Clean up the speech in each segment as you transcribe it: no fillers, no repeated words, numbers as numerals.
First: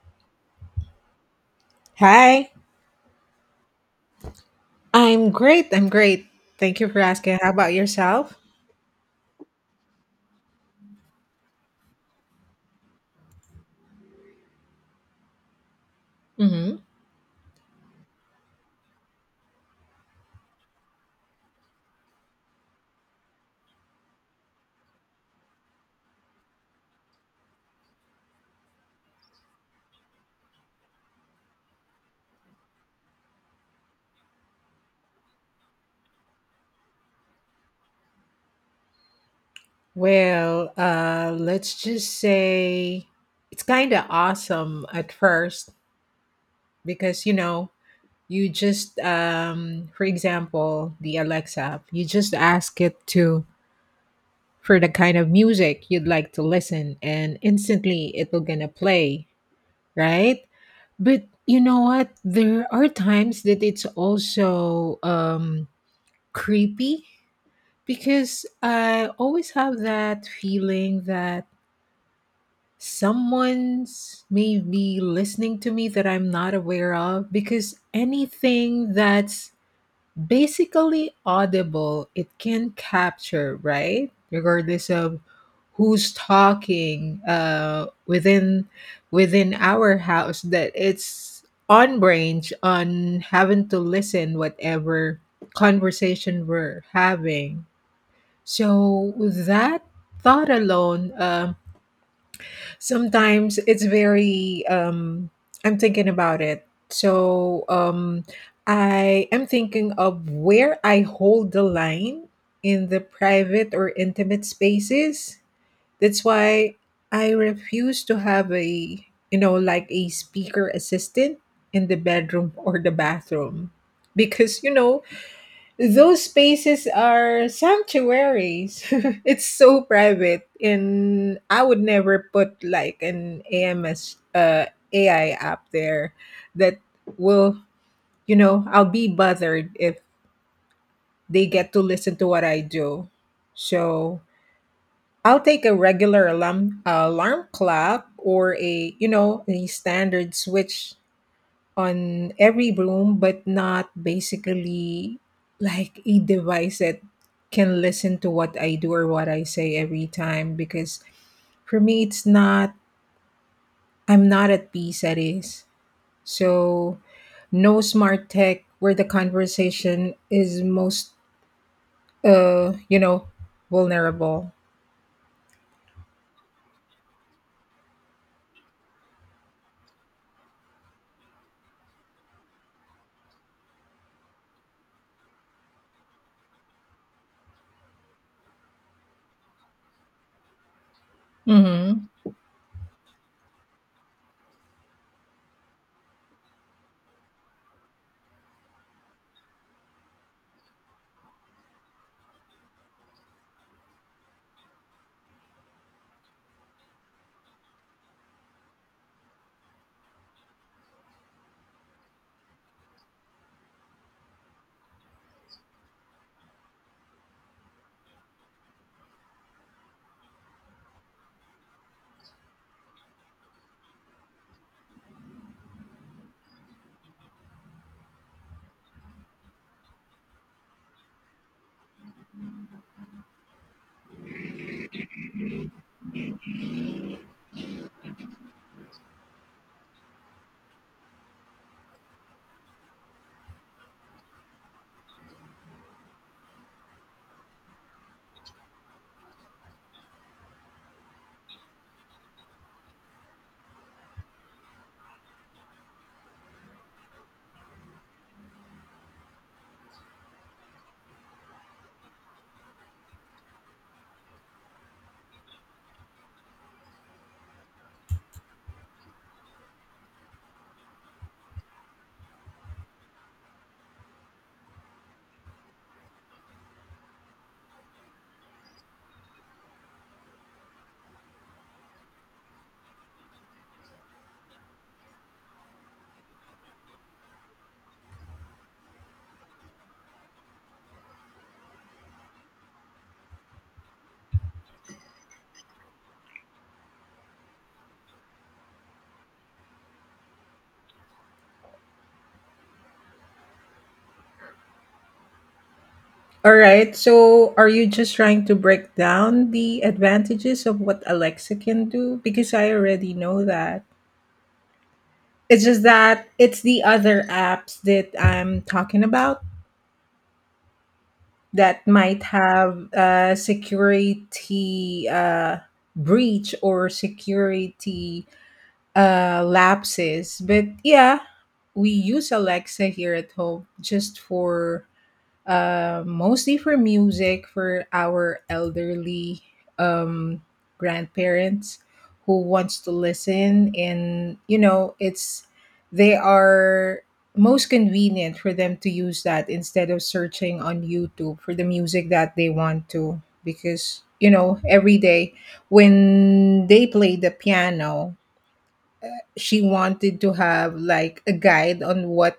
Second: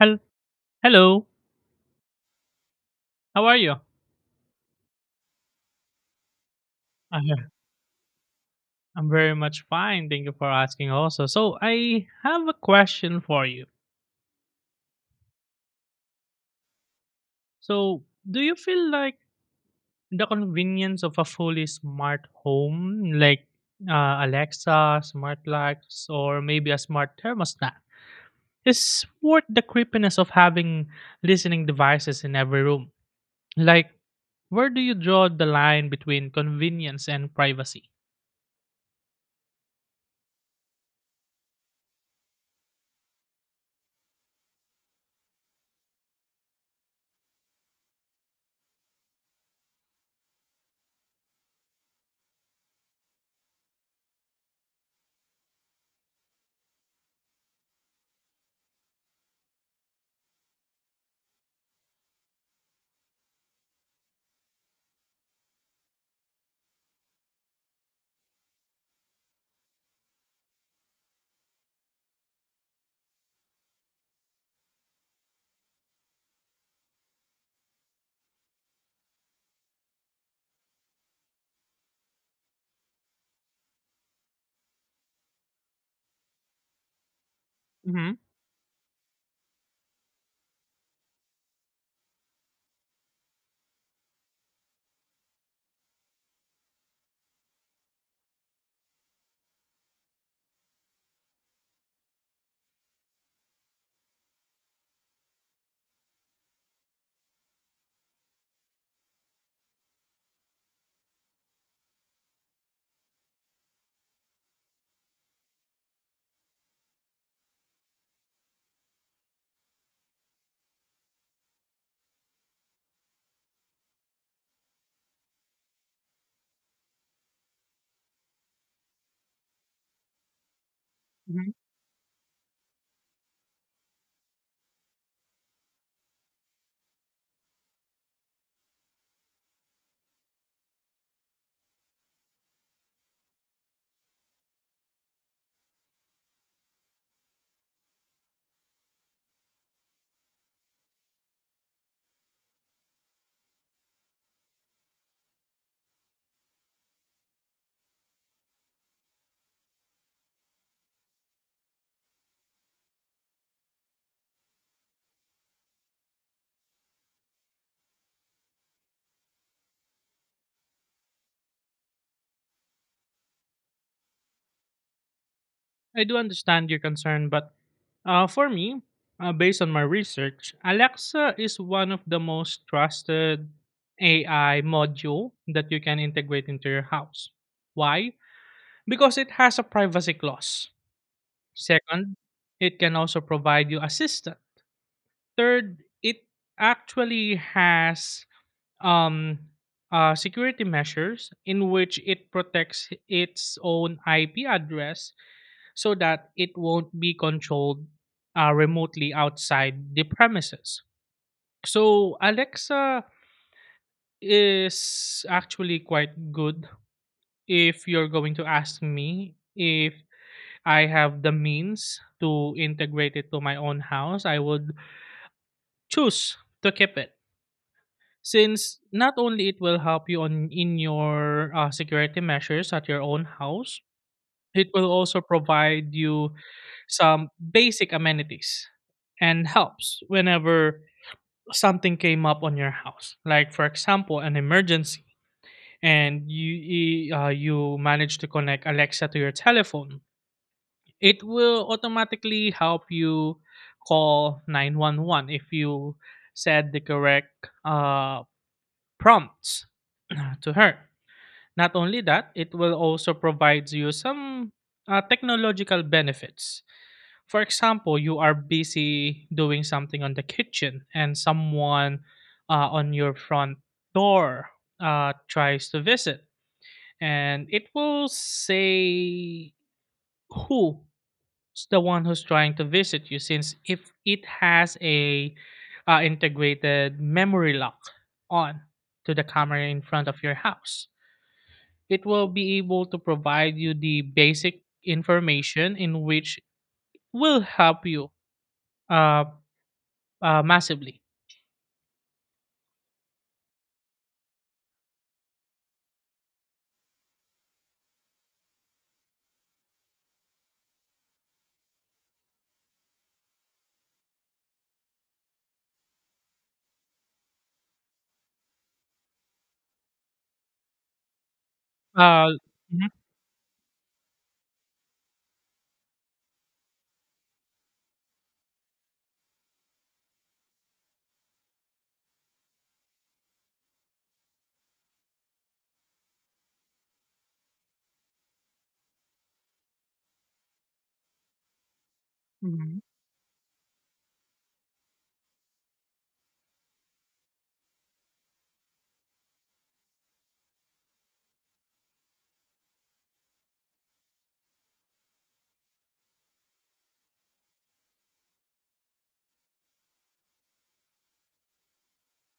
Hel- Hello, Hi, how are you? I'm great. I'm great. Thank you for asking. I'm How about yourself? I'm very much fine. Thank you for asking also. So, I have a question for you. hmm So, do you feel like the convenience of a fully smart home, like Alexa, smart lights, or maybe a smart thermostat, is worth the creepiness of having listening devices in every room? Like, where do you draw the line between convenience and privacy? Well, let's just say it's kind of awesome at first because you just for example, the Alexa, you just ask it to for the kind of music you'd like to listen and instantly it will gonna play, right? But you know what? There are times that it's also creepy, because I always have that feeling that someone's maybe listening to me that I'm not aware of. Because anything that's basically audible, it can capture, right? Regardless of who's talking Hmm. Within our house, that it's on range on having to listen whatever conversation we're having. So with that thought alone, sometimes it's very. I'm thinking about it. So I am thinking of where I hold the line in the private or intimate spaces. That's why I refuse to have a like a speaker assistant in the bedroom or the bathroom because you know those spaces are sanctuaries. It's so private, and Hmm. I would never put like an AMS AI app there that will, I'll be bothered if they get to listen to what I do. So I'll take a regular alarm clock or a a standard switch on every room, but not basically like a device that can listen to what I do or what I say every time. Because for me, it's not, I'm not at peace, that is. So, no smart tech where the conversation is most, uh, you know, vulnerable. I do understand your concern, but for me, based on my research, Alexa is one of the most trusted AI module that you can integrate into your house. Why? Because it has a privacy clause. Mm-hmm. Second, it can also provide you assistance. Third, it actually has um, security measures in which it protects its own IP address so that it won't be controlled remotely outside the premises. So Alexa is actually quite good. If you're going to ask me, if I have the means to integrate it to my own house, I would choose to keep it, since not only it will help you on in your security measures at your own house. It will also provide you some basic amenities and helps whenever something came up on your house. Like for example, an emergency and you you manage to connect Alexa to your telephone. It will automatically help you call 911 if you said the correct uh, prompts to her. Not only that, it will also provide you some technological benefits. For example, you are busy doing something on the kitchen and someone on your front door tries to visit, and it will say who's the one who's trying to visit you, since if it has a integrated memory lock on to the camera in front of your house, it will be able to provide you the basic information in which will help you uh, massively. All right. So, are you just trying to break down the advantages of what Alexa can do? Because I already know that. It's just that it's the other apps that I'm talking about that might Uh, have mhm, a security breach or security lapses. But yeah, we use Alexa here at home just for mostly for music for our elderly um, grandparents who wants mhm, to listen and you know it's they are most convenient for them to use that instead of searching on youtube for the music that they want to, because you know every day when they play the piano she wanted to have like a guide on what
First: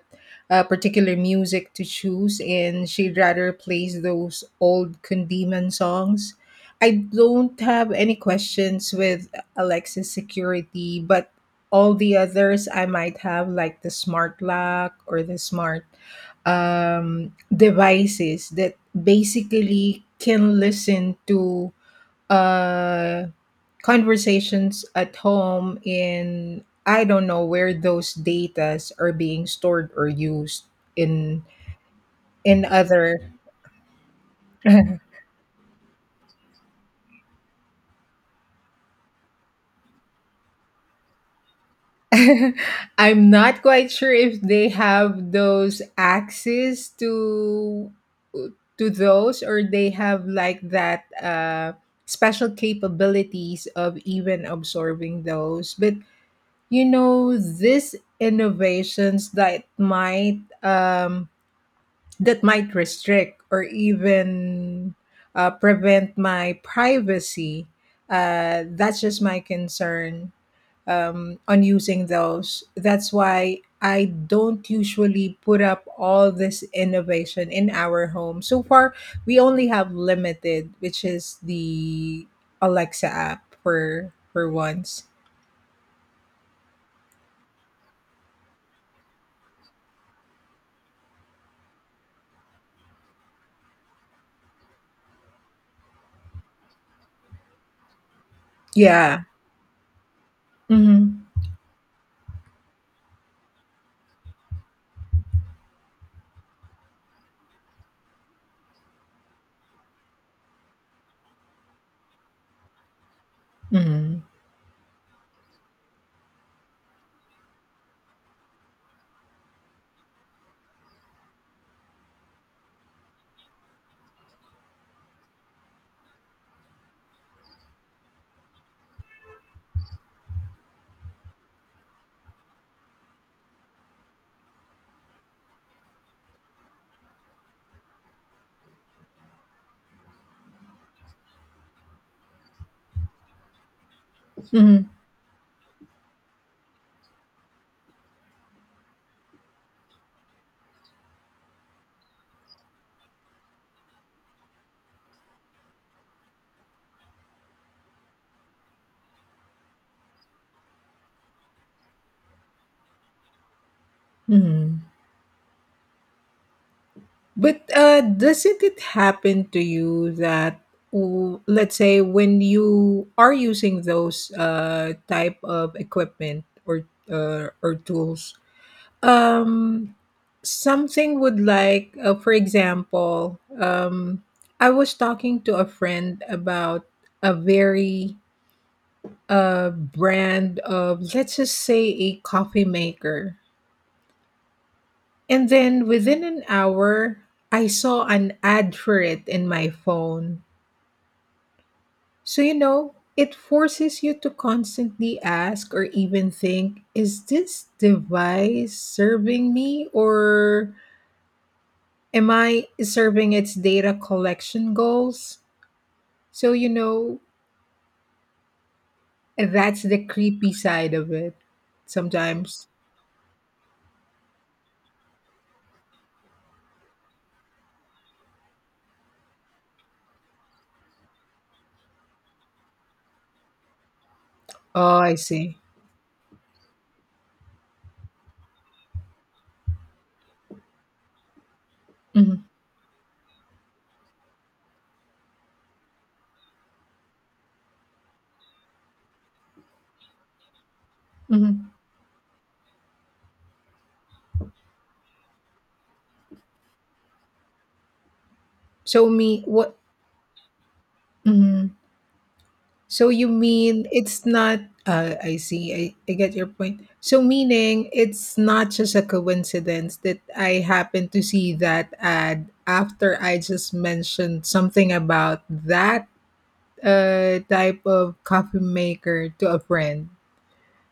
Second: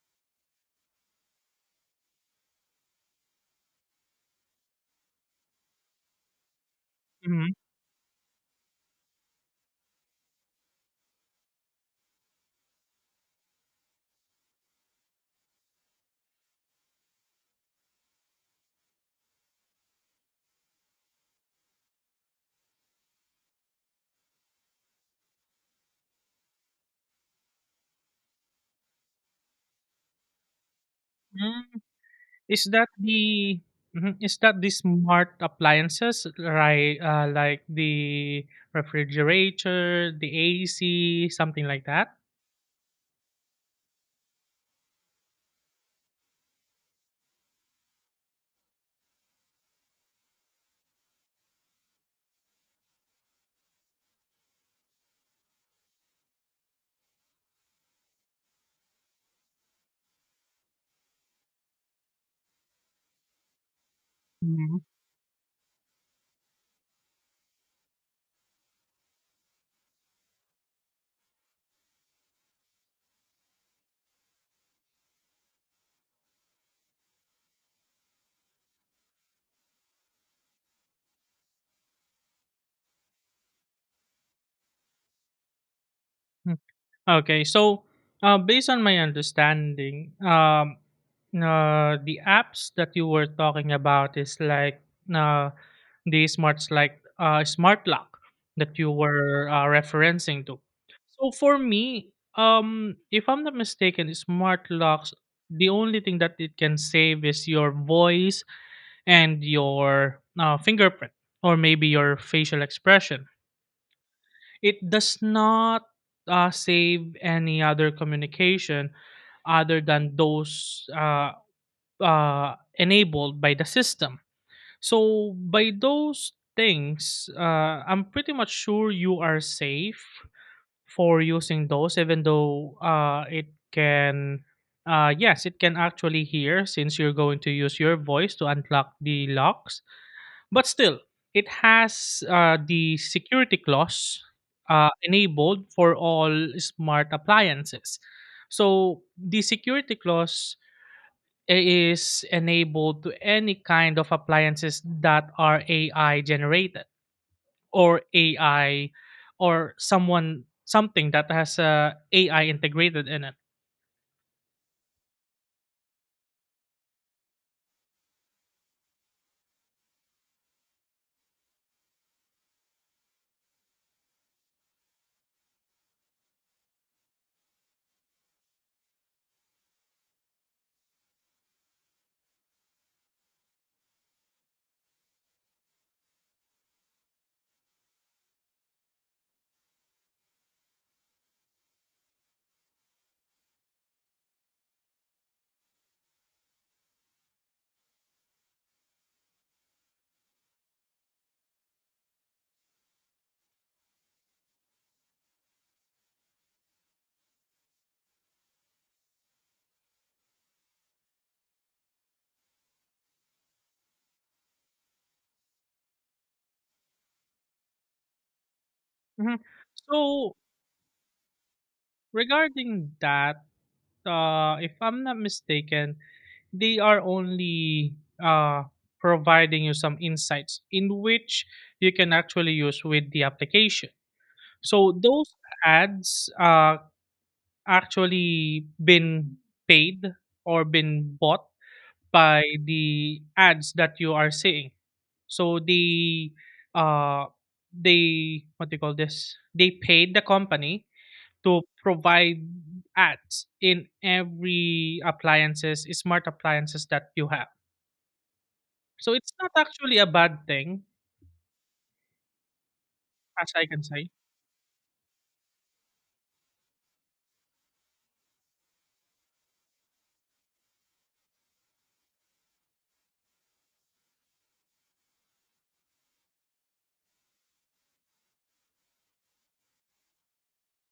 particular music to choose and she'd rather plays those old Kundiman songs. I mhm. don't have any questions with Alexa's security, but all the others I might have like the smart lock or the smart devices that basically can listen to uh, conversations at home. In I don't know where those datas are being stored or used in Mm. in Is that other. the mhm, is that the smart appliances, right? Like the refrigerator, the AC, something like that? I'm not quite sure if they have those access to those or they have like that special capabilities of even absorbing those, but you know these innovations that might restrict or Mhm. even prevent my privacy. That's just my concern on using those. That's why I don't usually put up all this innovation in our home. So far, we only have limited, which is the Alexa app for once. Mm. Okay, so based on my understanding, the apps that you were talking about is like uh. the smarts like smart lock that you Yeah. were referencing to. So Mm-hmm. for me, if I'm not mistaken, smart locks, the only thing that it can save is your voice and your fingerprint, or maybe your facial expression. Mm-hmm. It does not save any other communication other than those uh, enabled by the system. So by those things, I'm pretty much sure you are safe for using those, even though it can, yes, it can actually hear since you're going to use your voice to unlock the locks. But still, it has the security clause Mm-hmm. Enabled for all smart appliances. So the security clause is enabled to any kind of appliances that are AI generated, or AI, or someone something that has a AI integrated in it. Mm-hmm. But doesn't it happen to you that, let's say, when you are using those type of equipment or tools, um, something would like, for example, I was talking to a friend about a very brand of, let's just say, a coffee maker. And then within an hour, I saw an ad for it in my phone. So, you know, it forces you to constantly ask or even think, is this device serving me or am I serving its data collection goals? So, you know, Mhm. that's the So creepy side of it sometimes. regarding that, if I'm not mistaken, they are only uh, providing you some insights in which you can actually use with the application. Oh, So I those see. ads actually been paid or been bought by hmm the ads that you are seeing. So they uh what do you call this? They paid the company to hmm provide ads in every appliances, smart appliances that you have. So, So it's me, not what? actually a bad thing, Mhm. So you as I can mean say. it's not I see. I get your point. So meaning it's not just a coincidence that I happened to see that ad after I just mentioned something about that type of coffee maker to a friend.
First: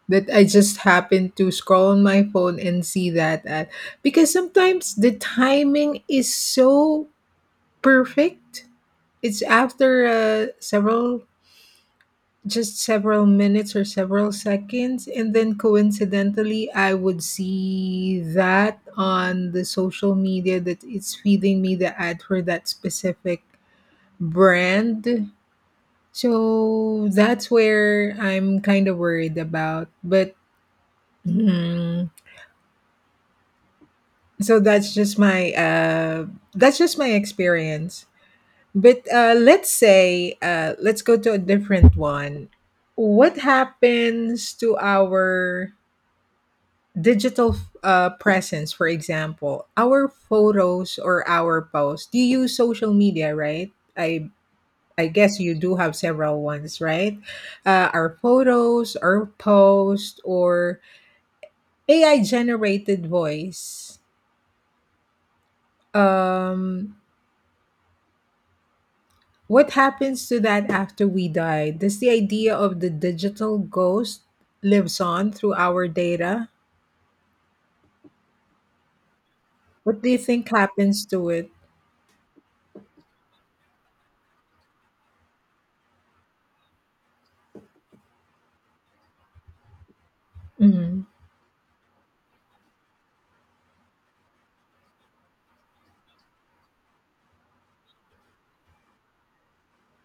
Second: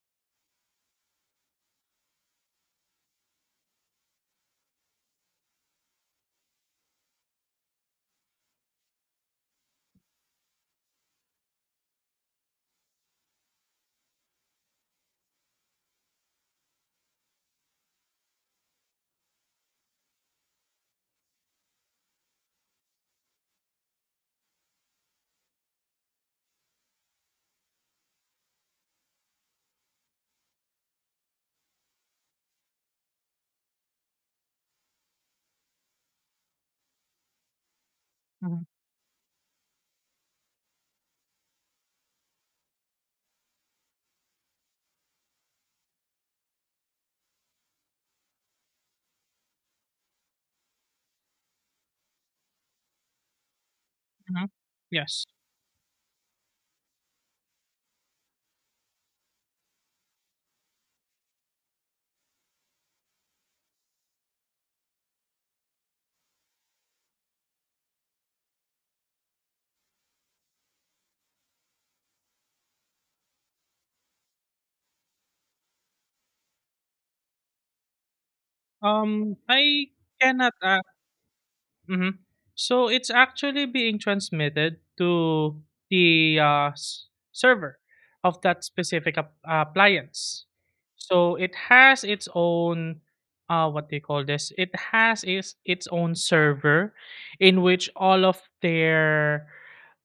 That I just happened to scroll on my phone and see that ad. Because sometimes the timing is so perfect. It's after several just several minutes or several seconds and then coincidentally I would see that on the social media that it's feeding me the ad for that specific brand. So that's where I'm kind of worried about, but hmm, so that's just my experience, Hmm. but let's say let's go to a different one. What happens to our digital presence, for example, our photos or our posts. You use social media, right? I Hmm. I Yes. guess you do have several ones, right? Our photos, our posts, or AI generated voice. Um, what happens to that after we die? Does the idea of the digital ghost lives on through our data? I What do you think cannot happens to it? Mm-hmm. So it's actually being transmitted to the server of that specific appliance. hmm So it has its own what do you call this? It has is its own server in which all of their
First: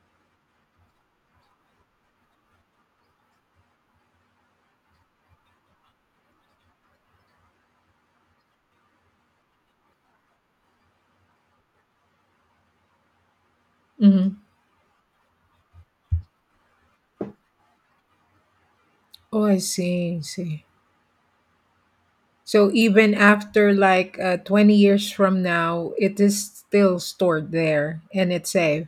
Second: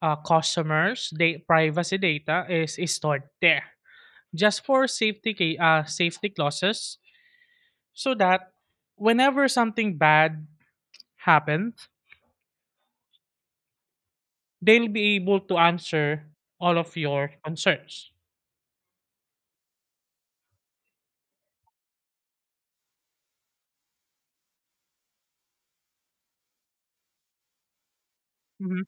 customers' they privacy data is stored there, just for safety clauses, so that whenever something bad happens, hmm they'll be able to answer all of your concerns. Oh, I see. I see. So even after like 20 years from now, it is still stored there and it's Hmm. safe.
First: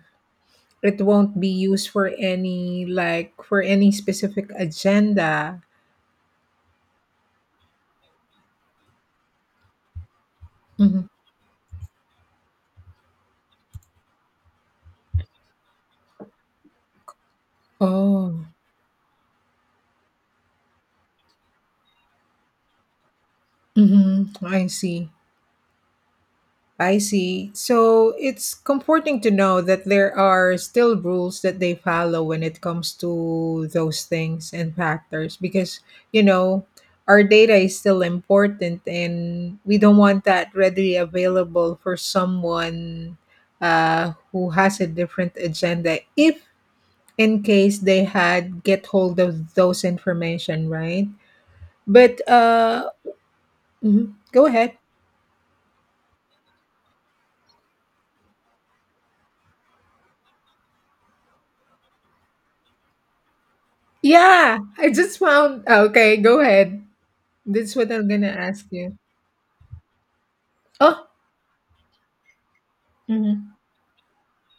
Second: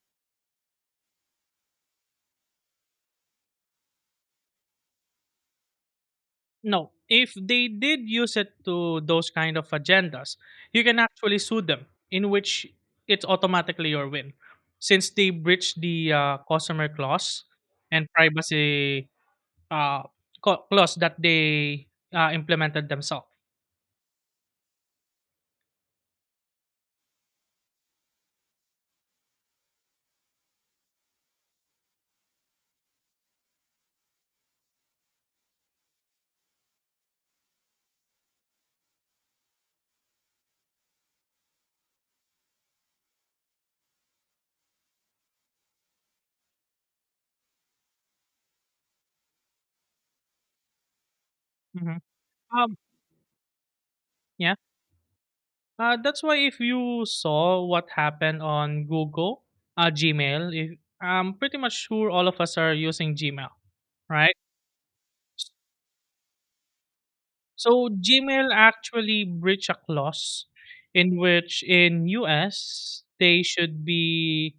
It won't be used for any like for any specific agenda. No, if they did use it to those kind of agendas, you can Mhm. actually sue them, in which it's automatically your win, since they breached the customer clause and Oh, privacy uh, clause that they implemented themselves. I see. I see. So it's comforting to know that there are still rules that they follow when it comes to those things and factors because, you know, our data is still important and we don't want that readily available for someone who has a different agenda if in case they had get hold of those information, right? Hmm. But Um, mhm. Go yeah. ahead. That's why if you saw what happened on Google, Gmail, if, I'm pretty much sure all of us are using Gmail, right? Yeah, I just found. Okay, go ahead. That's So what I'm gonna Gmail ask you. actually breached a clause Oh, in which in US, they mhm. should be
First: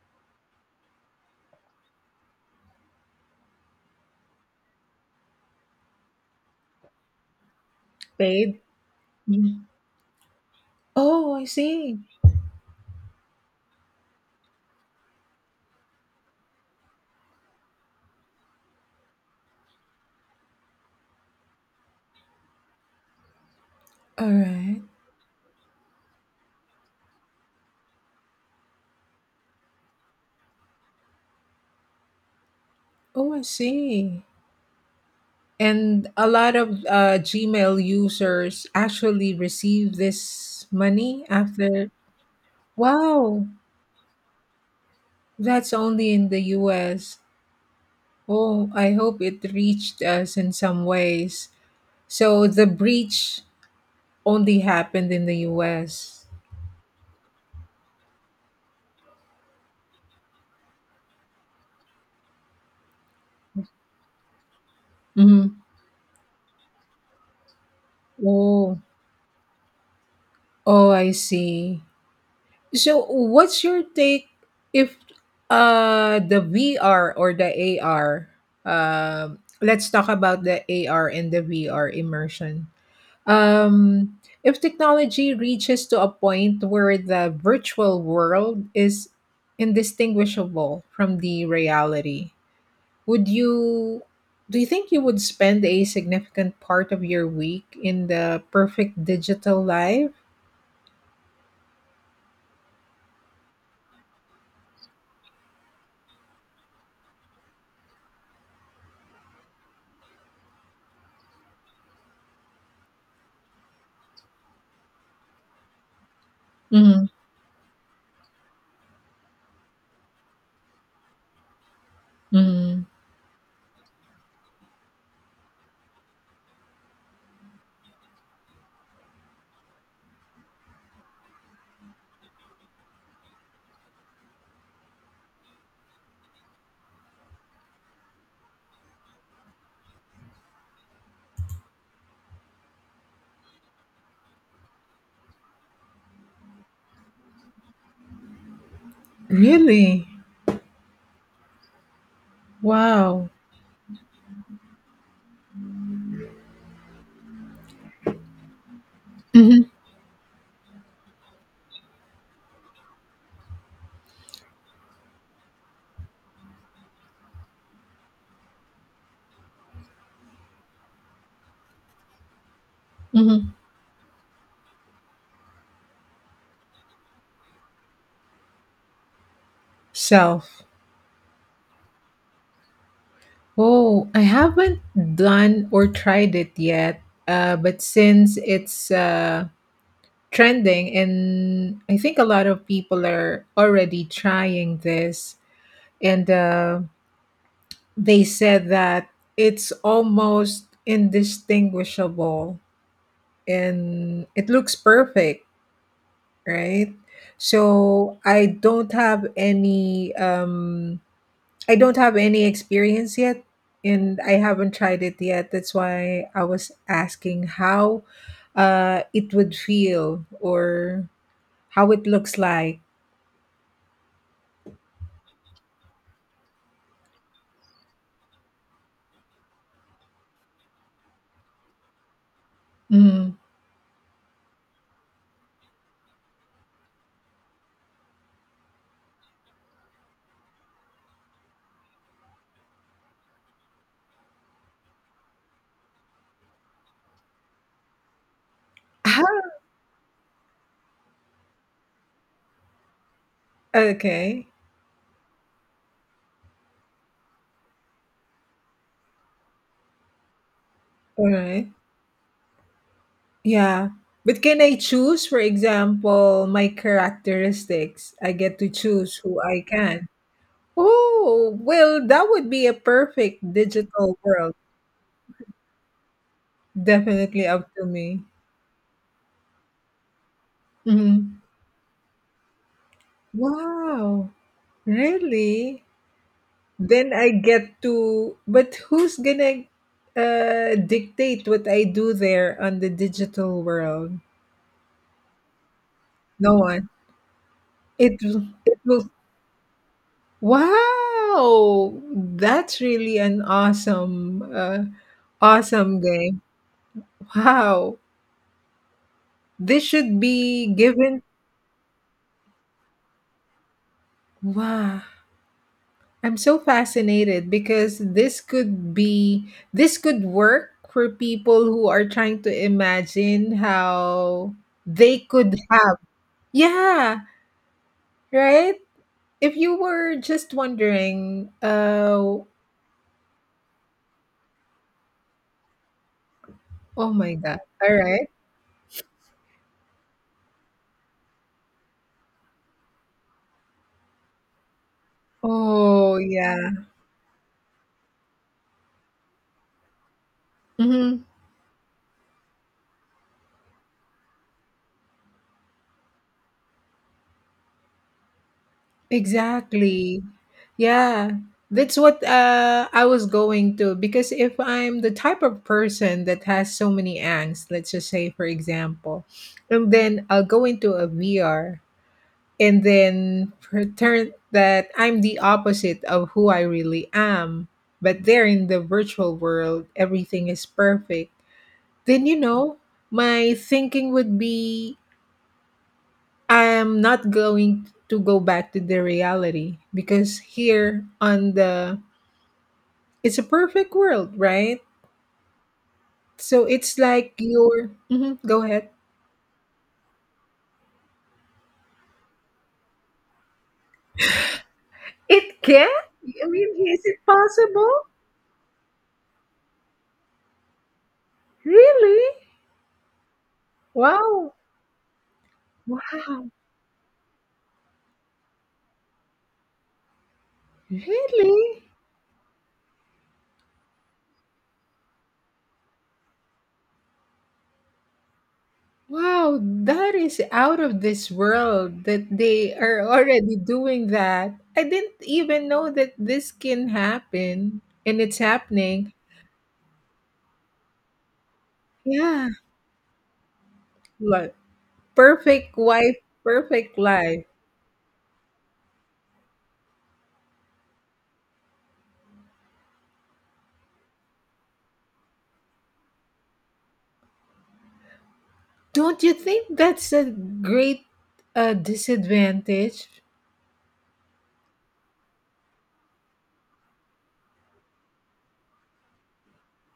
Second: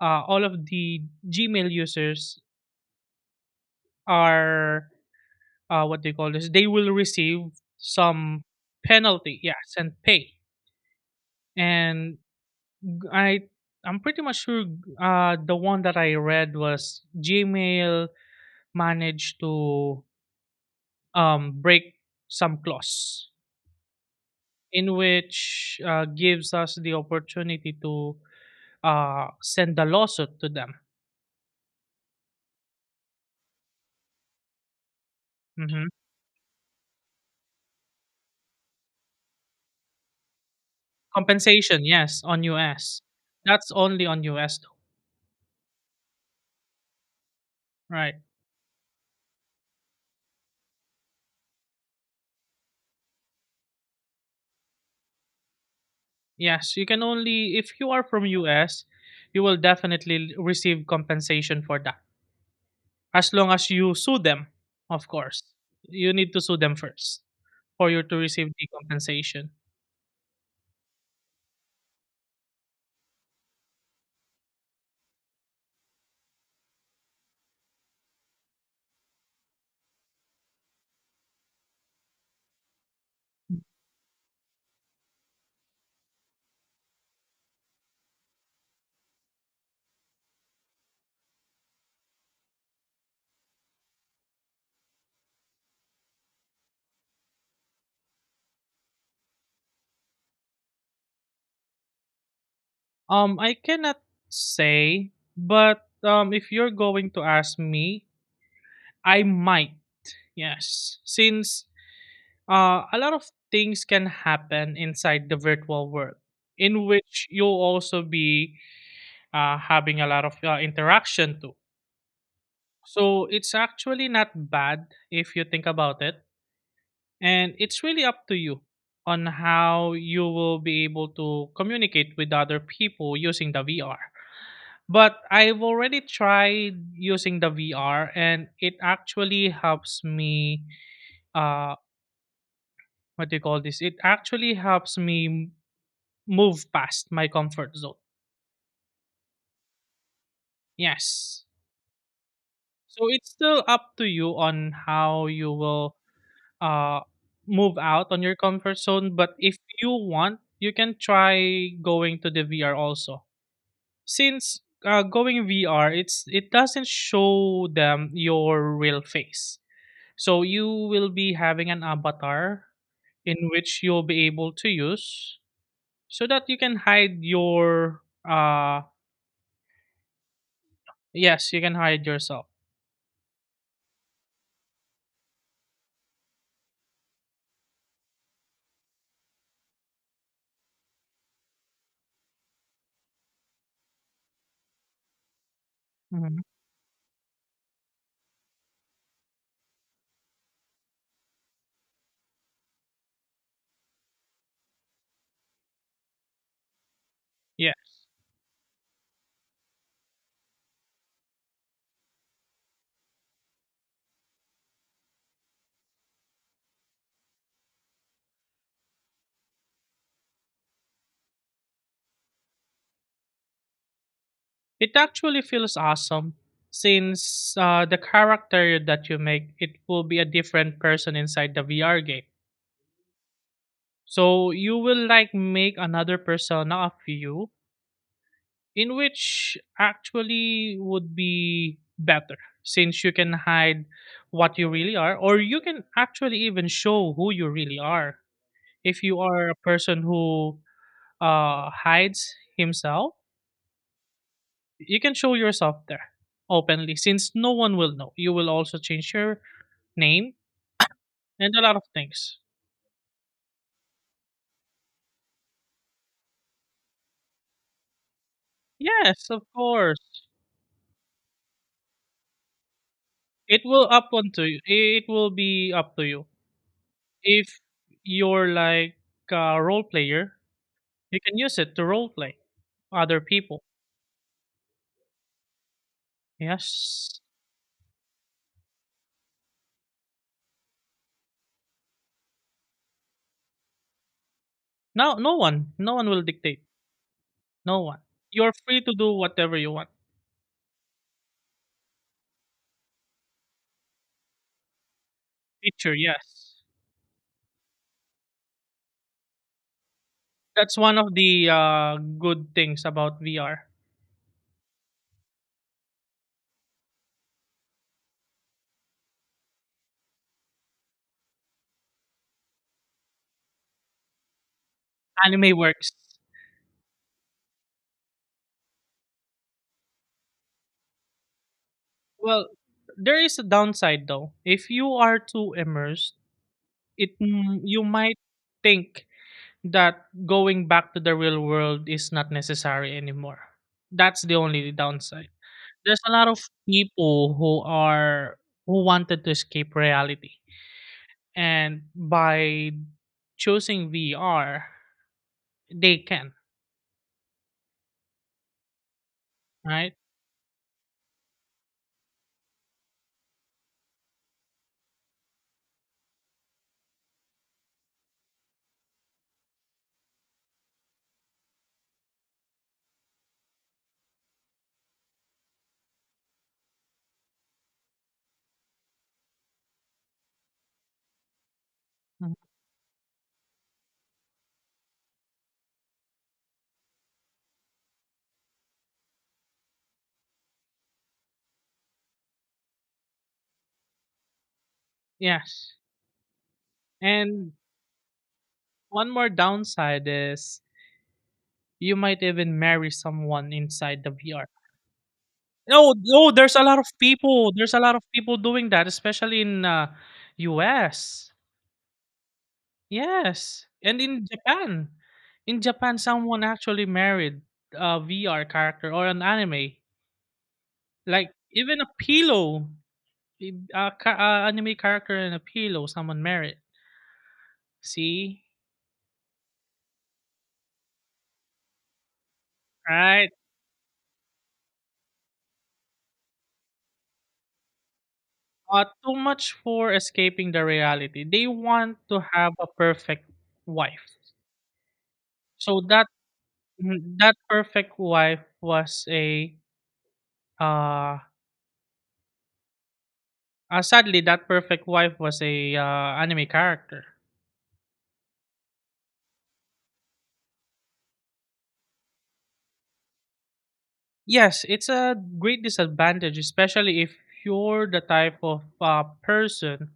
all of the Gmail users are what they call this. They will receive some Paid. penalty, Mhm. yes, and pay. Oh, I see. And G- I I'm pretty much sure the one that I read was Gmail managed to break some clause All right. in which gives us the opportunity to send a lawsuit to them. Oh, I see. Hmm. And a lot of Gmail users actually receive this money Compensation, after. yes, on US. Wow, That's only on US though. that's only in the US. Right. Oh, I hope it reached us in some ways. So the breach only happened in the US. Yes, you can only, if you are from US, you will definitely receive compensation for that. As long as you sue them, of course. Mm-hmm. You need to sue them first for you to receive the Oh, compensation. oh, I see. So, what's your take if the VR or the AR? Let's talk about the AR and the VR immersion. Um, if technology reaches to a point where the virtual world is indistinguishable from the reality, would you? Do you think you would spend a significant part of your week in the perfect digital life? I cannot say, but if you're going to ask me, I might. Yes, since a lot of things can happen inside the virtual world, in Mhm, which you'll also be having a lot of interaction too. mhm. So it's actually not bad if you think about it. And it's really up to you on how you will be able to communicate with other people using the VR. But I've already tried using the VR, and it actually helps me uh what do you call this? It actually helps me move past my comfort zone. Really? Yes. So Wow. it's still up to you on how you will uh move out on your comfort zone, but if Mhm, you want, you can try going to the VR also, since going VR, it's it doesn't show them your real face. So you will be having an avatar in mhm. which you'll be able to use so that you can hide your uh Self. yes, you can hide yourself. Oh, I haven't done or tried it yet. But since it's trending, and I think a lot of people are already trying this, and Mhm. They said that it's almost indistinguishable and it looks perfect. Right? Yeah. So I don't have any I don't have any experience yet and I haven't tried it yet. That's why I was asking how it would feel or how it looks like. It actually feels awesome since the character that you make, it will be a different person inside the VR game. Mm. So you will like make another persona of you, in which actually would be better since you can hide what you really are, or you can actually even show who you really are if you How are a person who hides himself. okay. You can show yourself there openly since no one will know. You will also change your name All and a right. lot of things. Yeah. But can I choose, for example, my characteristics? I get to choose Yes, who of I can. course. Oh, well, that would be a perfect it will up digital onto world. you it will be up to you Definitely if up to me. you're like a role player. You Mhm. can use it to roleplay other people. Wow! Really? Then Yes. I get to but who's gonna dictate what I do there on the digital world? No, no one, no one will No dictate. one. No one. You're It free to will do whatever you want. wow! That's really an awesome Picture, awesome game. yes. Wow. This should be That's one of given the good things about VR. wow. I'm so fascinated because this could work for people who are trying to imagine how they could Anime works. have. Yeah, right? If you were just wondering, Well, there is a downside though. If you are too immersed, oh my god. You All might right. think that going back to the real world is not necessary anymore. That's the only downside. There's a Oh lot of yeah. people who are who wanted to escape reality, Mhm. and by choosing VR they can, right. Exactly. Yeah. That's what I was going to. Because if I'm the type of person that has so many angst, let's just say, for example, and then I'll go into a VR and then pretend that I'm the opposite of who I really am. But there in the virtual world, everything is perfect. Then, Mhm. you know, my thinking would be I'm not going to go back to the reality because here on the it's a perfect world, right? Yes, So it's like and your mhm, go ahead. one more downside is you might even marry someone inside the VR. It can? No, no, I there's a lot mean, of is it possible? People doing that, especially in US. Really? Yes, and in Wow. Japan, someone Wow. actually married a VR character or an anime. Like Really? even a pillow, a, a anime character and a pillow, someone married. See, Wow, that is out of this world that they are right? already doing that. I didn't even know that this can happen and it's happening. Too much for escaping the reality. They want to Yeah. have a perfect wife. Like perfect So that, wife, perfect mhm, that life. perfect wife was a uh, sadly that perfect wife was a anime character. Don't you think that's a great disadvantage? Yes, it's a great disadvantage, especially if you're the type of person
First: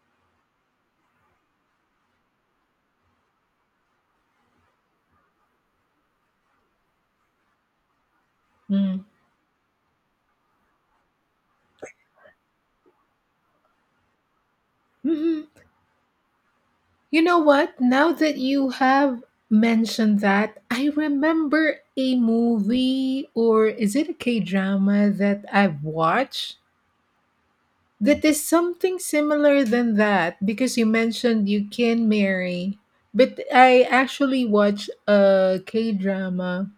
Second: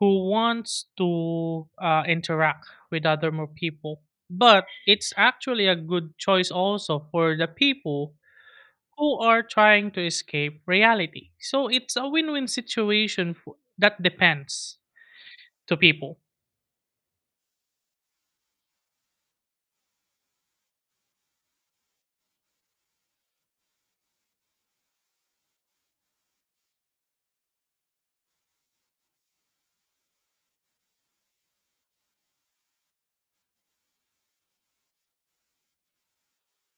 who wants to interact with other more people. But it's actually a good choice also for the people Mm. who are trying to escape reality. So it's a win-win situation for, that depends hmm to people. You know what? Now that you have mentioned that, I remember a movie or is it a K drama that I've watched that is something similar than that because you mentioned you can marry. But I actually watched a K drama,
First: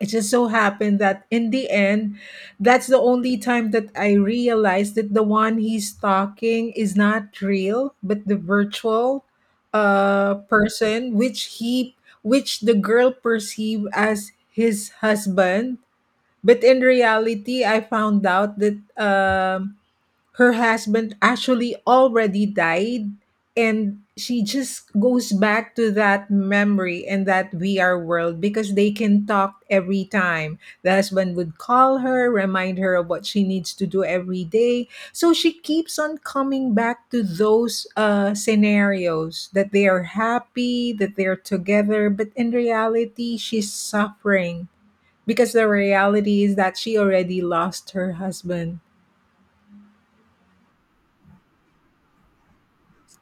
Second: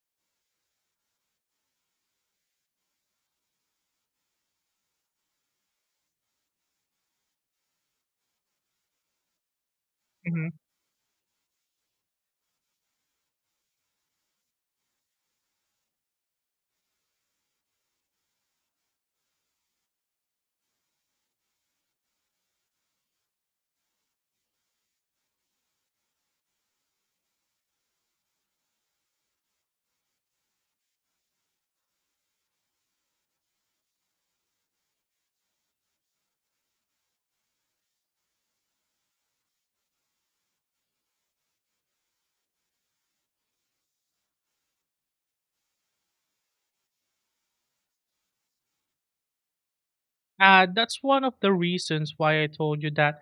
it just so happened that in the end that's the only time that I realized that the one he's talking is not real but the virtual Mhm. person which he which the girl perceived as his husband, but in reality I found out that her husband actually already died and she just goes back to that memory and that VR world because they can talk every time. The husband would call her, remind her of what she needs to do every day. So she keeps on coming back to those scenarios that they are happy, that they're together, but in reality, she's suffering because the reality is that she already lost her husband. That's one of the reasons why I told you that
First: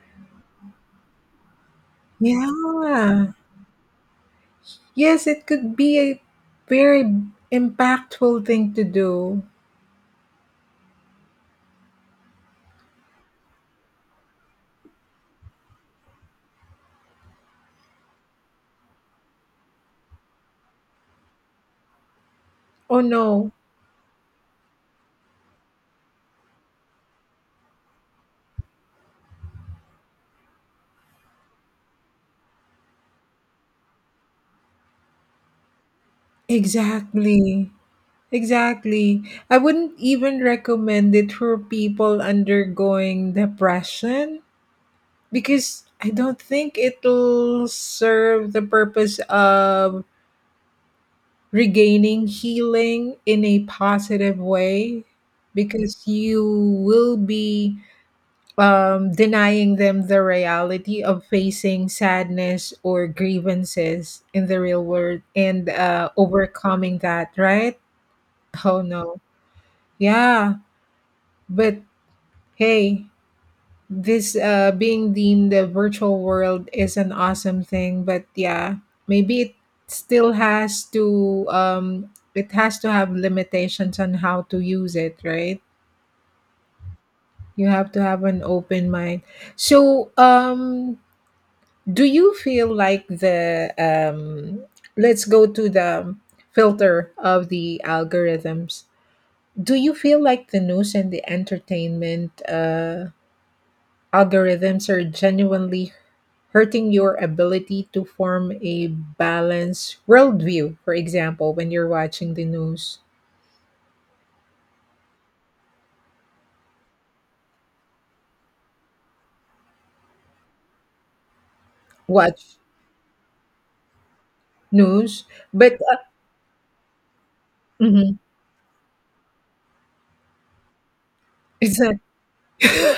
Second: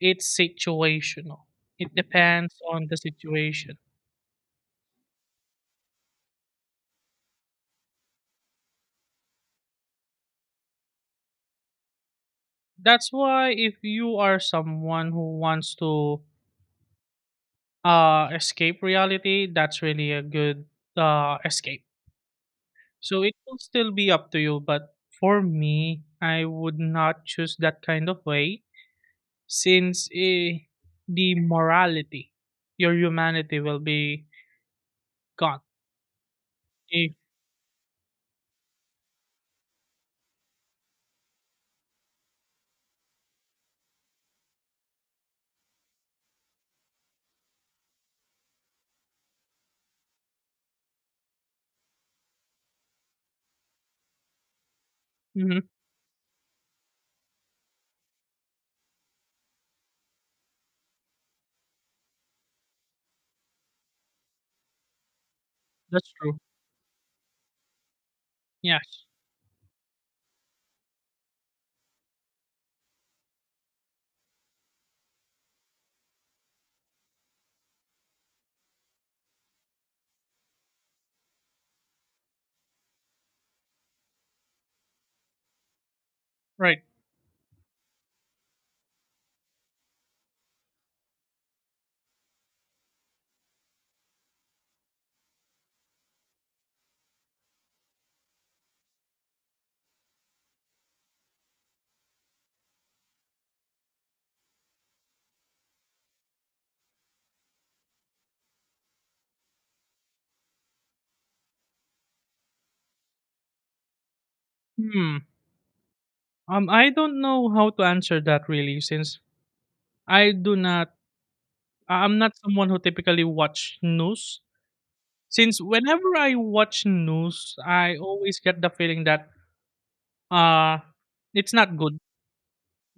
it's situational. It depends on the Yeah. situation. Yes, it could be a very impactful thing to do. That's why if you are someone who wants to escape reality, that's really a good escape. Oh So it no, will still be up to you, but for me I would not choose that kind of way, since the morality, your humanity, will be gone. Eh, exactly. Exactly. I wouldn't even recommend it for people undergoing depression because I don't think it'll serve the purpose of regaining healing in a positive way mhm, because you will be denying them the reality of facing sadness or grievances in the real world and that's true. overcoming that, right? Oh Yes. no. Yeah, but hey, this being in the virtual world is an awesome thing, but yeah, maybe it still has to it has to have limitations on how to use it, right? Right. You have to have an open mind. So, do you feel like the let's go to the filter of the algorithms. Do you feel like the news and the entertainment algorithms are genuinely hurting your ability to form a balanced worldview, for example when you're watching the news? Hmm. Um, I don't know how to answer that really, since I do not, I'm not Watch someone who typically watch news. news Since but whenever I watch news, I Mhm. always get the feeling that uh it's not good. Exactly.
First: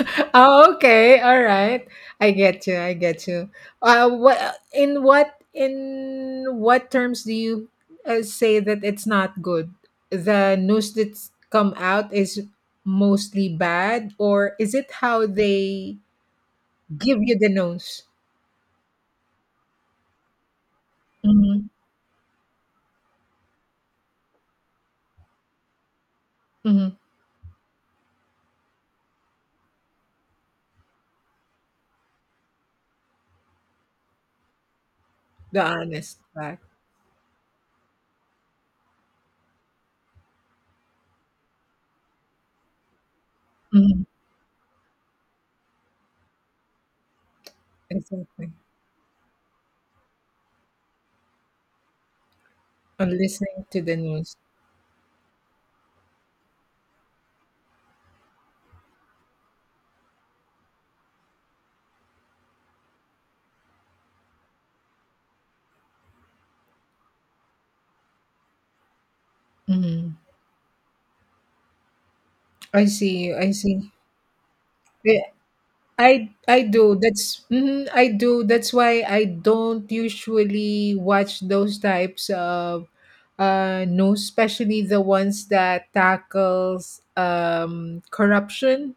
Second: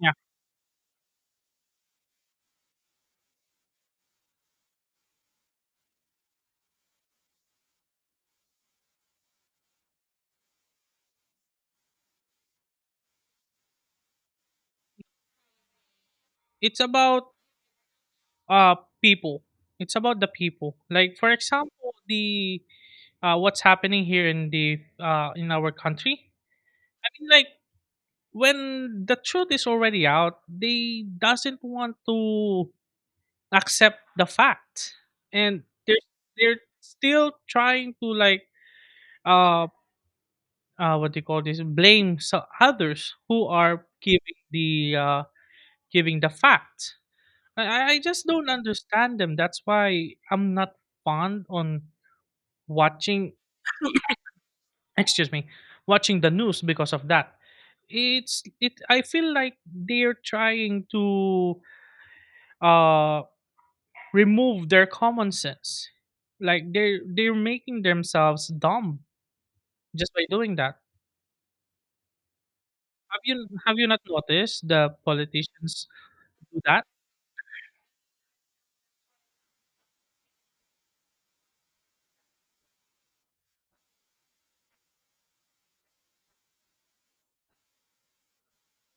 Yeah. Oh, okay. All right. I get you. I get you. What in what in what terms do you say that it's not good? The news that's come out is mostly bad, or is it how they It's give about you the news? uh people. It's about the people. Like for Hmm, example, the what's happening here in the in our country. hmm. I mean like when the truth is already out, they doesn't want to accept the fact. The And they're honest they're fact. still trying to like uh what do you call this, blame so others who are Mhm. Giving the facts. I just don't Exactly. understand them, that's why I'm not fond on On watching, listening to the news. excuse me, watching the news because of that. It's it, I feel like they're trying to uh remove their common sense, like they're making themselves dumb just Hmm. by doing that. I have see. you I have you see. not noticed the Yeah, politicians I do I that? do. That's I do. That's why I don't usually watch those types of, no, especially the ones that tackles corruption.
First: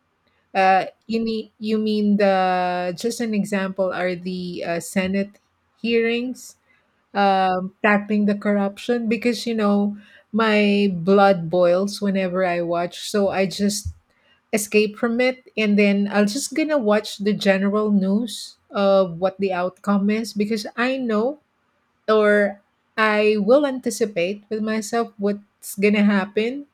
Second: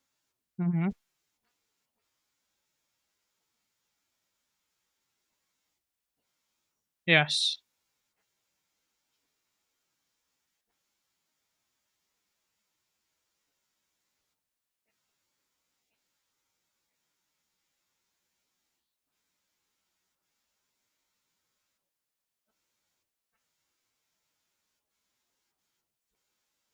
Mhm. you mean the just an example are the Senate hearings Yes. Tackling the corruption, because my blood boils whenever I watch, so I just escape from it and then I'll just gonna watch the general news of what the outcome is, because I know, or I will anticipate with myself what's gonna happen.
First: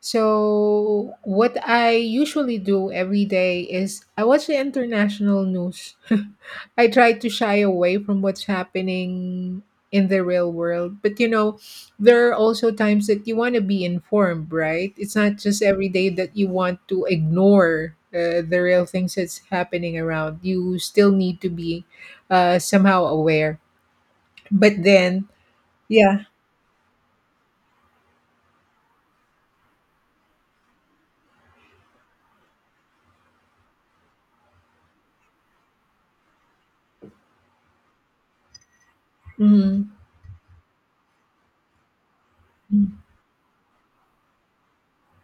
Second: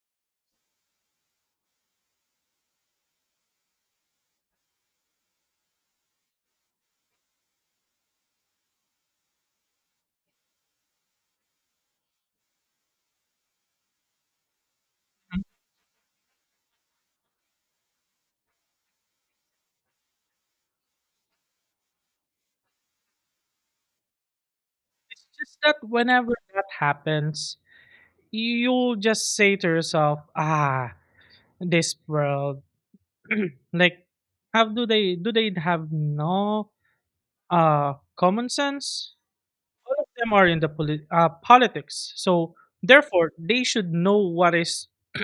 So, what I usually do every day is I watch the international news. I try to shy away from what's happening in the real world. But there are also times that you want to be informed, right? It's not Mm, just every day that you want to ignore the real things that's happening around. You still need to be somehow aware. But it's then, just that yeah. whenever that happens, you'll just say to yourself, ah, this world, like, do they have no common sense? Mm-hmm. All of them are in the politics. So therefore, they should know what is,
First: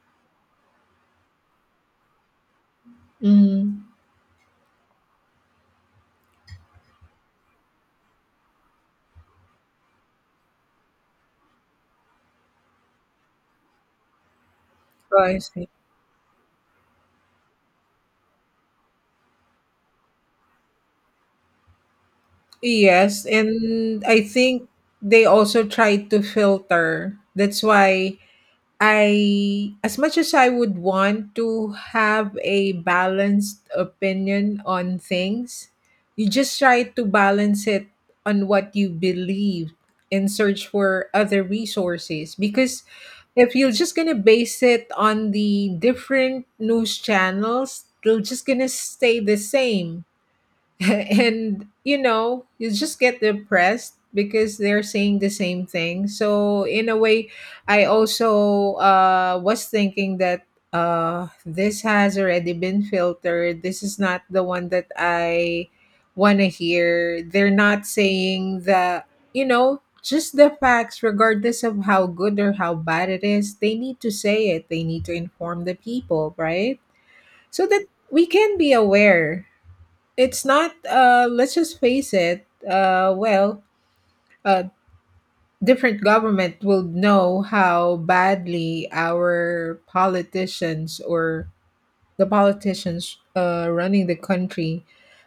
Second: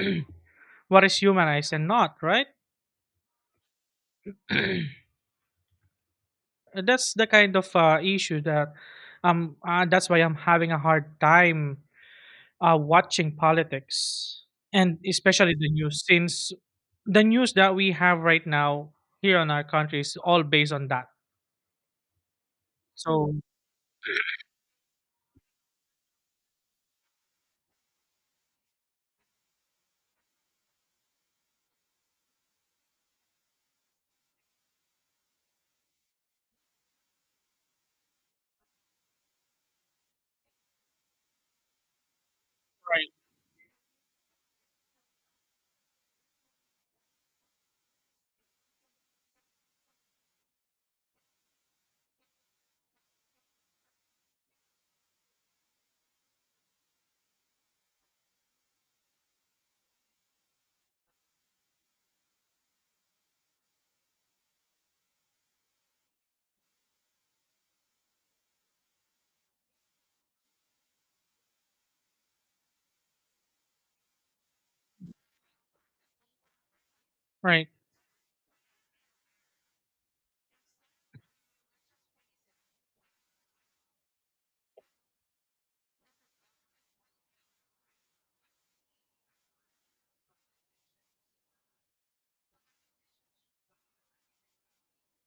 what is humanized and not, right? Mm-hmm. That's the kind of issue that that's why I'm having a hard time watching politics, and especially the news, since the news that we have right now here in our country is all based on that. Yes, So and I think they also try to filter. That's why I, as much as I would want to have a balanced opinion on things, you just try to balance it on what you believe and search for other resources. Because right, if you're just gonna base it on the different news channels, they're just gonna stay the same. And you know you just get depressed because they're saying the same thing. So in a way, I also was thinking that this has already been filtered. This is not the one that I want to hear. They're not saying that, just the facts regardless of how good or how bad it is. They need to say it, they need to inform the people, right? So right, that we can be aware. It's not, let's just face it, uh, different government will know how badly our politicians, or the politicians running the country,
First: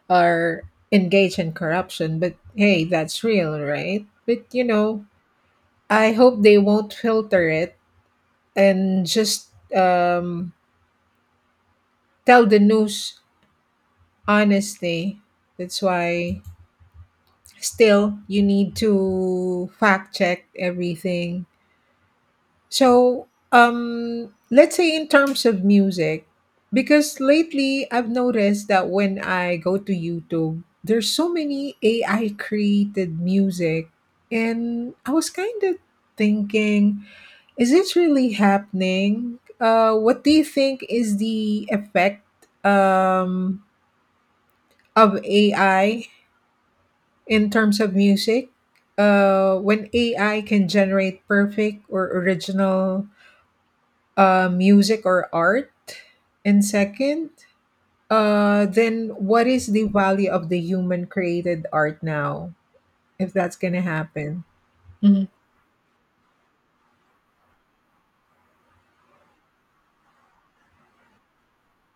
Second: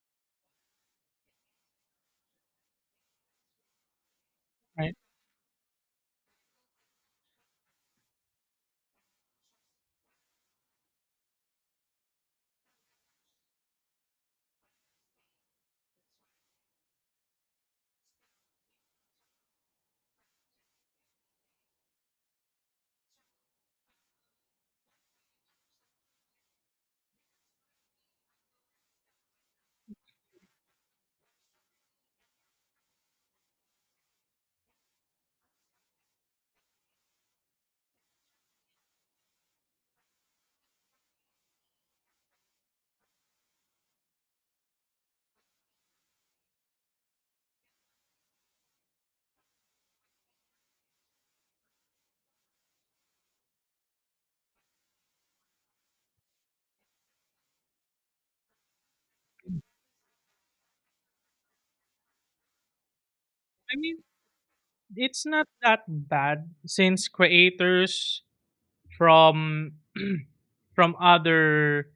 are engaged in corruption. But hey, that's real, right? But right. I hope they won't filter it and just um, tell the news honestly. That's why still you need to fact check everything. So let's say in terms of music, because lately I've noticed that when I go to YouTube there's so many AI created music, and I was kind of thinking, is this really happening? What do you think is the effect um of AI in terms of music, when AI can generate perfect or original music or art, and second, then what is the value of the human created art now if that's I gonna mean, happen? it's not that bad since creators from from other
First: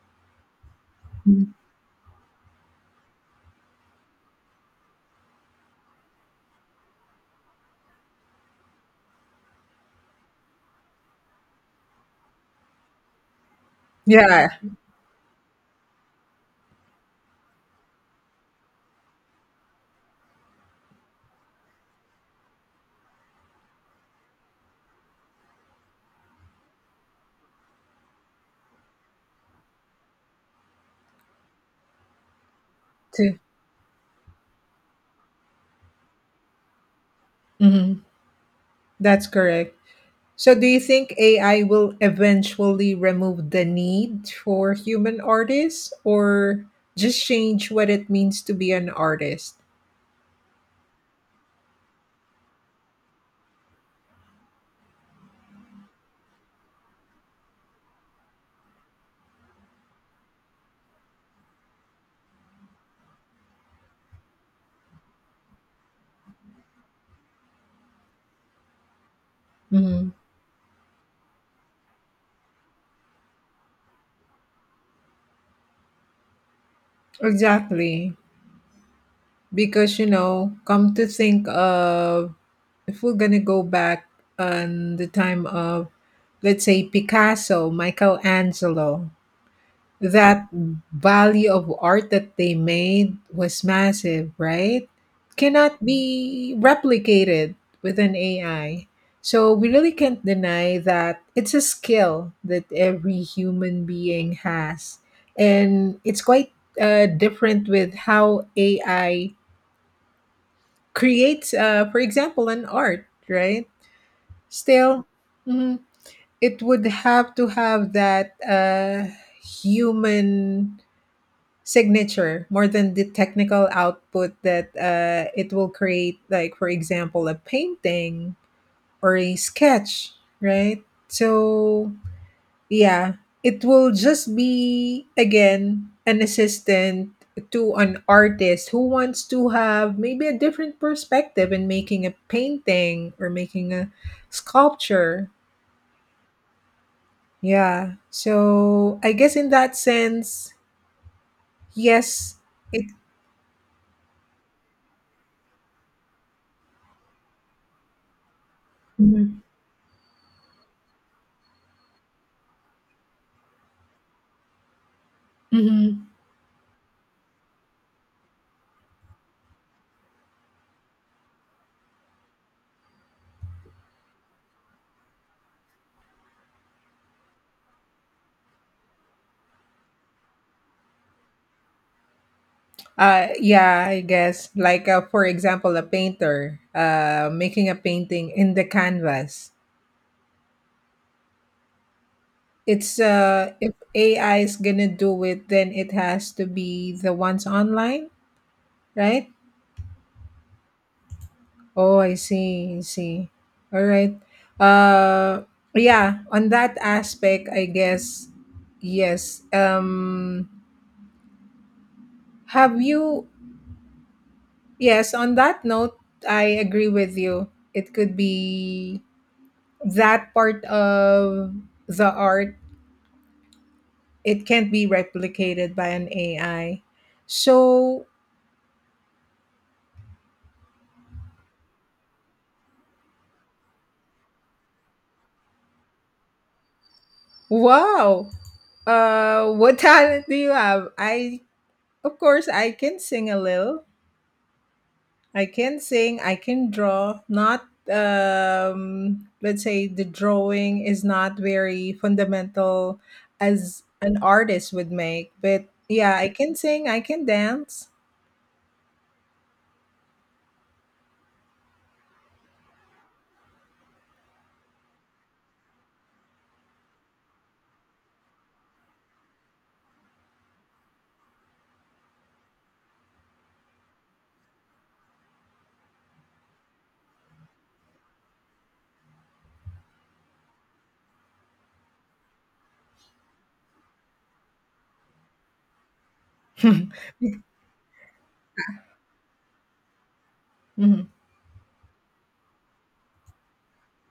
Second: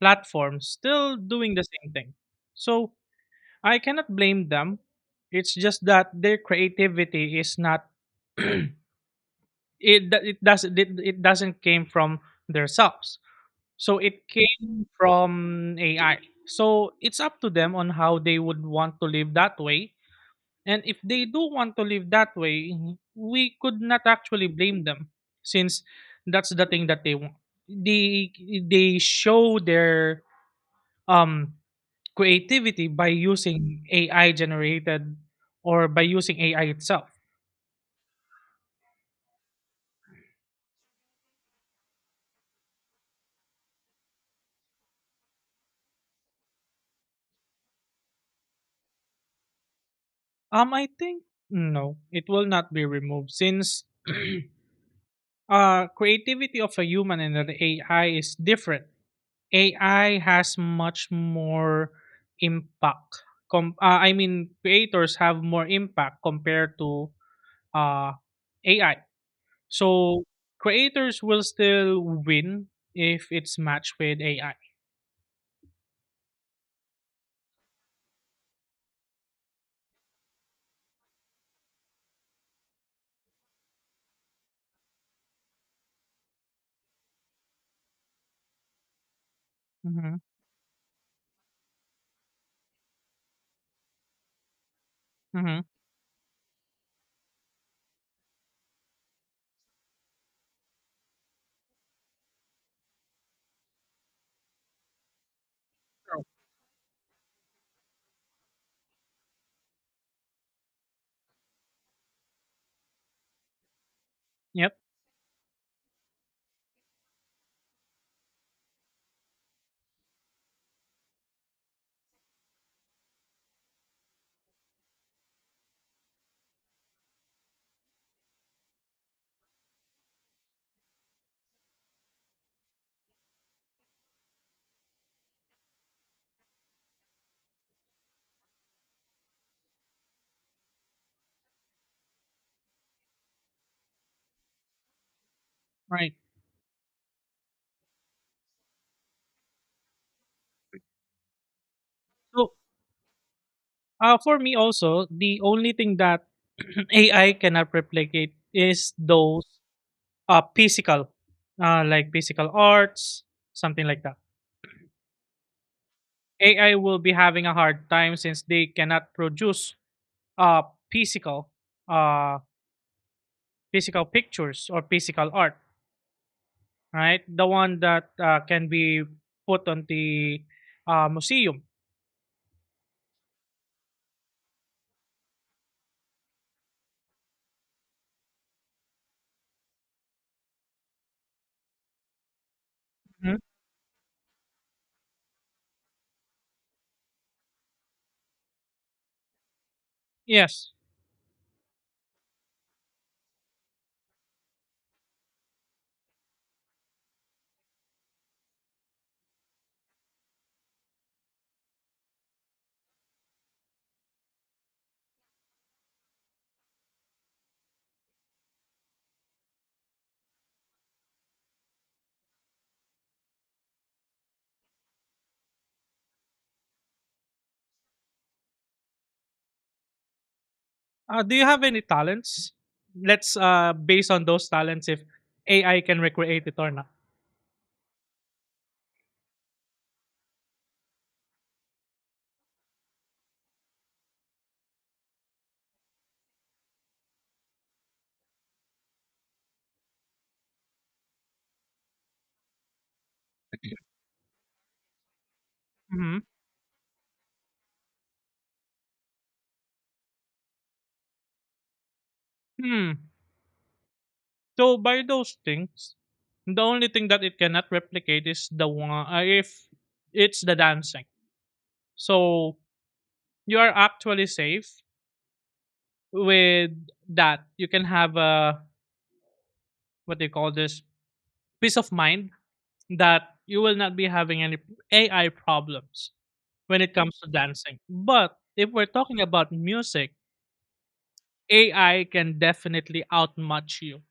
platforms still Mhm. doing the same thing, so I cannot blame them. It's just that their creativity is not it do- it doesn't it, it doesn't came from their selves, so it Yeah, came from AI. So it's up to them on how they would want to live that way, and if they do want to live that way, we could not actually blame them, since that's the thing that they want. They show their um creativity by to- using AI generated, or by using AI itself. mhm. That's correct. So, do you think AI will eventually remove the need for human artists, or just change what it means to be an artist? I think no, it will not be removed since creativity of a human and an AI is different. AI has much more impact. I mean, creators have more impact compared to uh, AI. Mm-hmm. So creators will still win if it's matched with AI. Exactly. Because, come to think of, if we're going to go back on the time of, let's say, Picasso, Michelangelo, Mm-hmm. that value of art that they made was massive, right? Mm-hmm. Cannot be replicated with an AI. So we really can't deny that it's a skill that every human being has. And it's quite different with how AI creates, for example, an art, right? Yep. Still, mhm, it would have to have that human signature more than the technical output that it will create, like for example, a painting or a sketch, right? So yeah, it will just be again an assistant to an artist who wants to have maybe a different perspective in making a painting or making a sculpture. Right. Yeah, so I guess in that sense, yes, So it for me also, the only thing that AI cannot replicate is Mhm. those physical, like physical arts, something like that. Mhm. AI will be having a hard time since they cannot produce uh physical uh physical pictures or physical art, right? The one that can be put on the museum. Yeah, I guess. Like, for example, a painter making a painting in the canvas. It's Mhm. If AI is gonna do it, then it has to be the ones online, right? Yes. Oh, I see. I see. All right. Uh, yeah. On that aspect, I guess yes. Have you? Yes. On that note, I agree with you. It could be that part of the art it can't be replicated by an AI. So Do you have any talents? Let's base on those talents if AI can recreate it or not. wow, what talent do you have? I Of course, I can sing a little. I can sing. I can draw. Not, let's say the drawing is not very fundamental as an artist would make, but yeah, Hmm. I can sing. I can dance. Hmm. So by those things, the only thing that it cannot replicate is the one, if it's the dancing. So you are actually safe with that. You can have a, what they call this, peace of mind, that you will not be having any AI problems when it comes to dancing. But if we're talking about music, Mhm. AI can definitely outmatch you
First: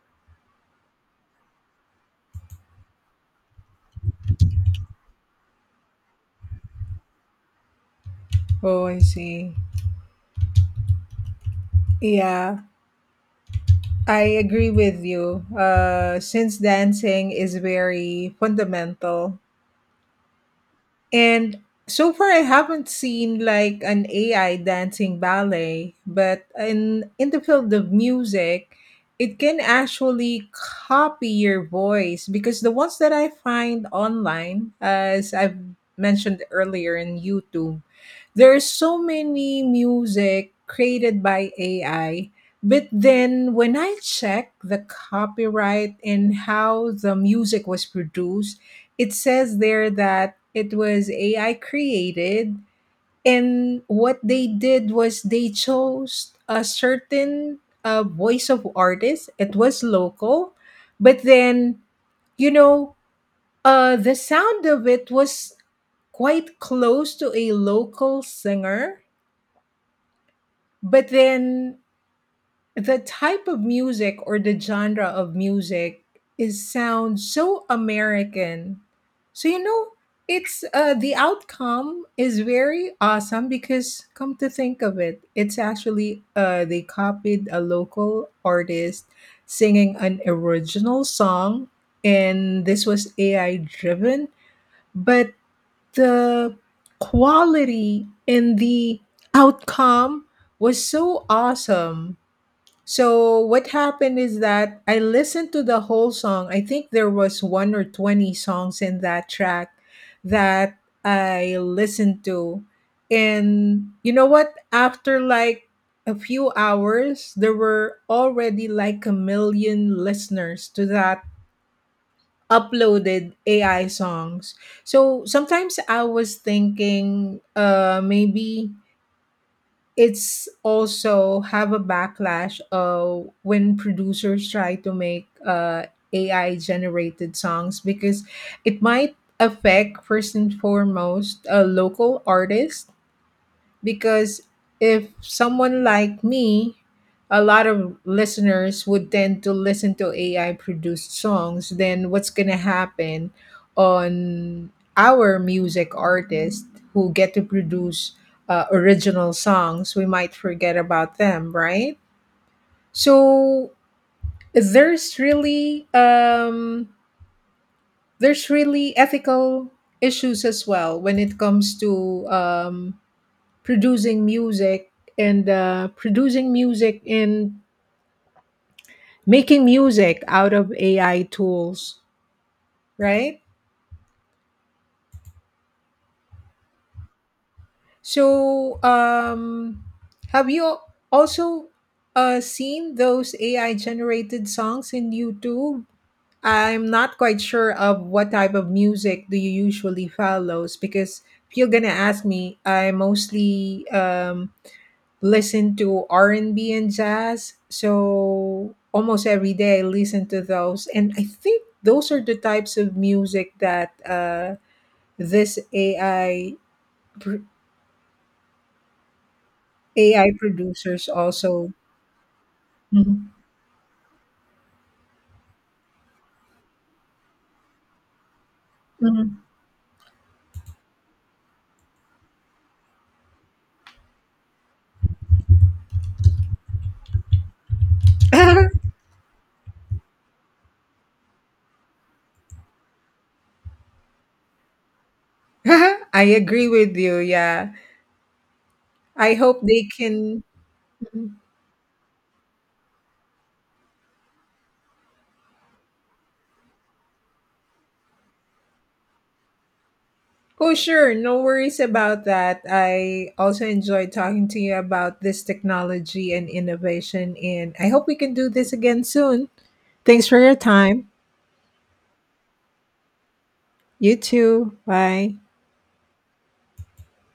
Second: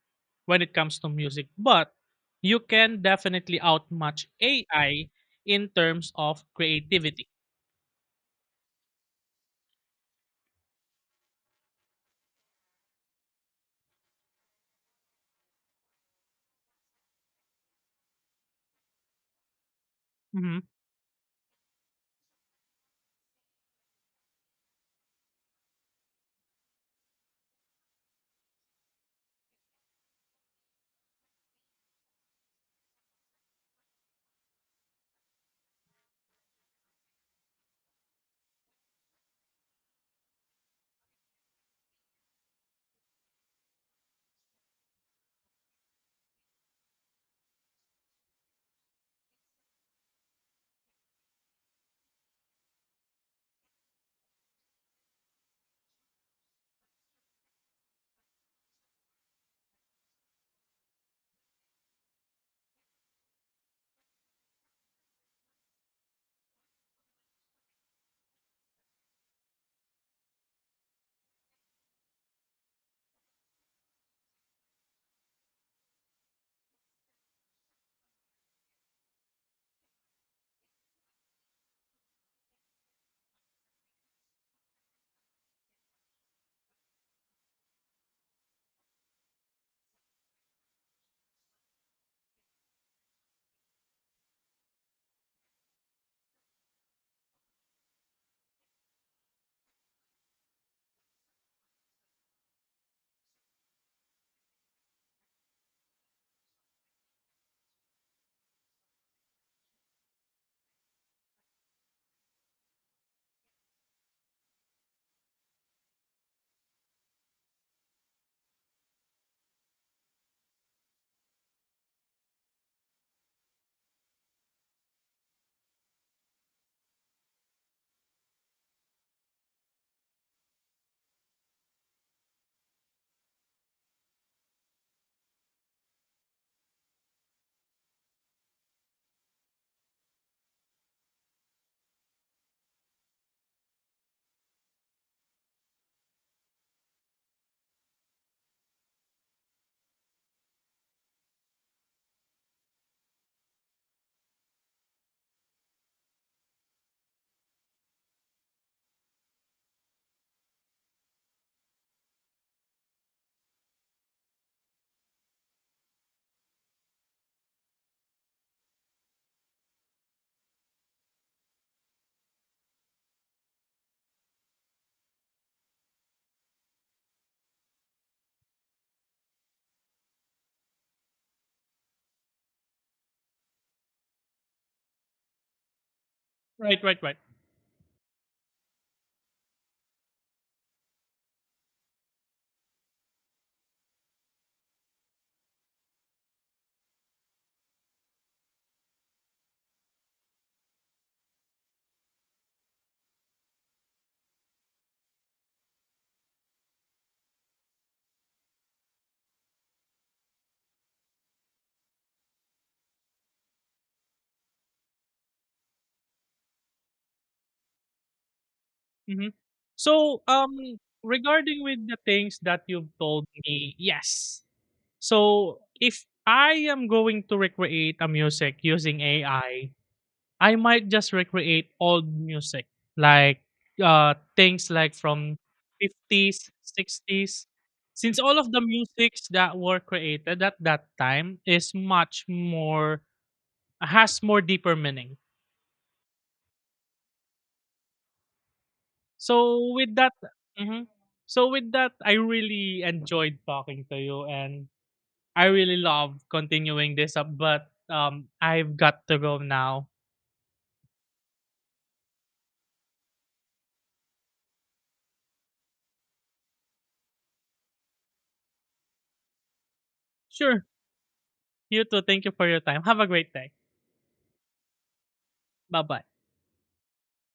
when it comes to music. But you can definitely outmatch AI in terms of creativity. Oh, I see. Yeah. I agree with you. Since dancing is very fundamental, Hmm. and so far I haven't seen like an AI dancing ballet, but in the field of music, it can actually copy your voice, because the ones that I find online, as I've mentioned earlier in YouTube, there are so many music created by AI. But then when I check the copyright and how the music was produced, it says there that it was AI created, and what they did was they chose a certain voice of artist. It was local, but then you know the sound of it was quite close to a local singer. But then the type of music or the genre of music is sounds so American. So it's the outcome is very awesome, because come to think of it, it's actually they copied a local artist singing an original song, and this was AI driven, but the quality and the outcome was so awesome. So what happened is that I listened to the whole song. I think there was one or 20 songs in that track that I listened to. And you know what? After like a few hours, there were already like a million listeners to that uploaded AI songs. So sometimes I was thinking, maybe it's also have a backlash when producers try to make AI generated songs, because it might affect first and foremost local artists, because if someone like me, a lot of listeners would tend to listen to AI produced songs, then what's going to happen on our music artists who get to produce original songs? We might forget about them, right? So there's really um, there's really ethical issues as well when it comes to producing music producing music and making music out of AI tools, right? Right, right, right. So, have you also seen those AI generated songs in YouTube? I'm not quite sure of what type of music do you usually follows, because if you're gonna ask me, I mostly listen to R&B and B and jazz. So almost every day I listen to those, and I think those are the types of music that this AI pr- Hmm. So, AI producers regarding also with the things that you've told Mhm. me, yes. So if I am going to recreate a music using AI, Mhm. I might just recreate old music, like things like from 50s, 60s. Since all of the musics that were created at that time is much more, has more deeper meaning. I agree with you. Yeah. I hope So they with that, can. mhm, so with that, I really enjoyed talking to you, and I really love continuing this up. But I've got to go now. Oh, sure. No worries about that. I also enjoyed talking to you about this technology and innovation, and I hope we can do this again soon. Thanks for your Sure. time. You too. Thank you for your time. Have a great day. You too. Bye. Bye bye.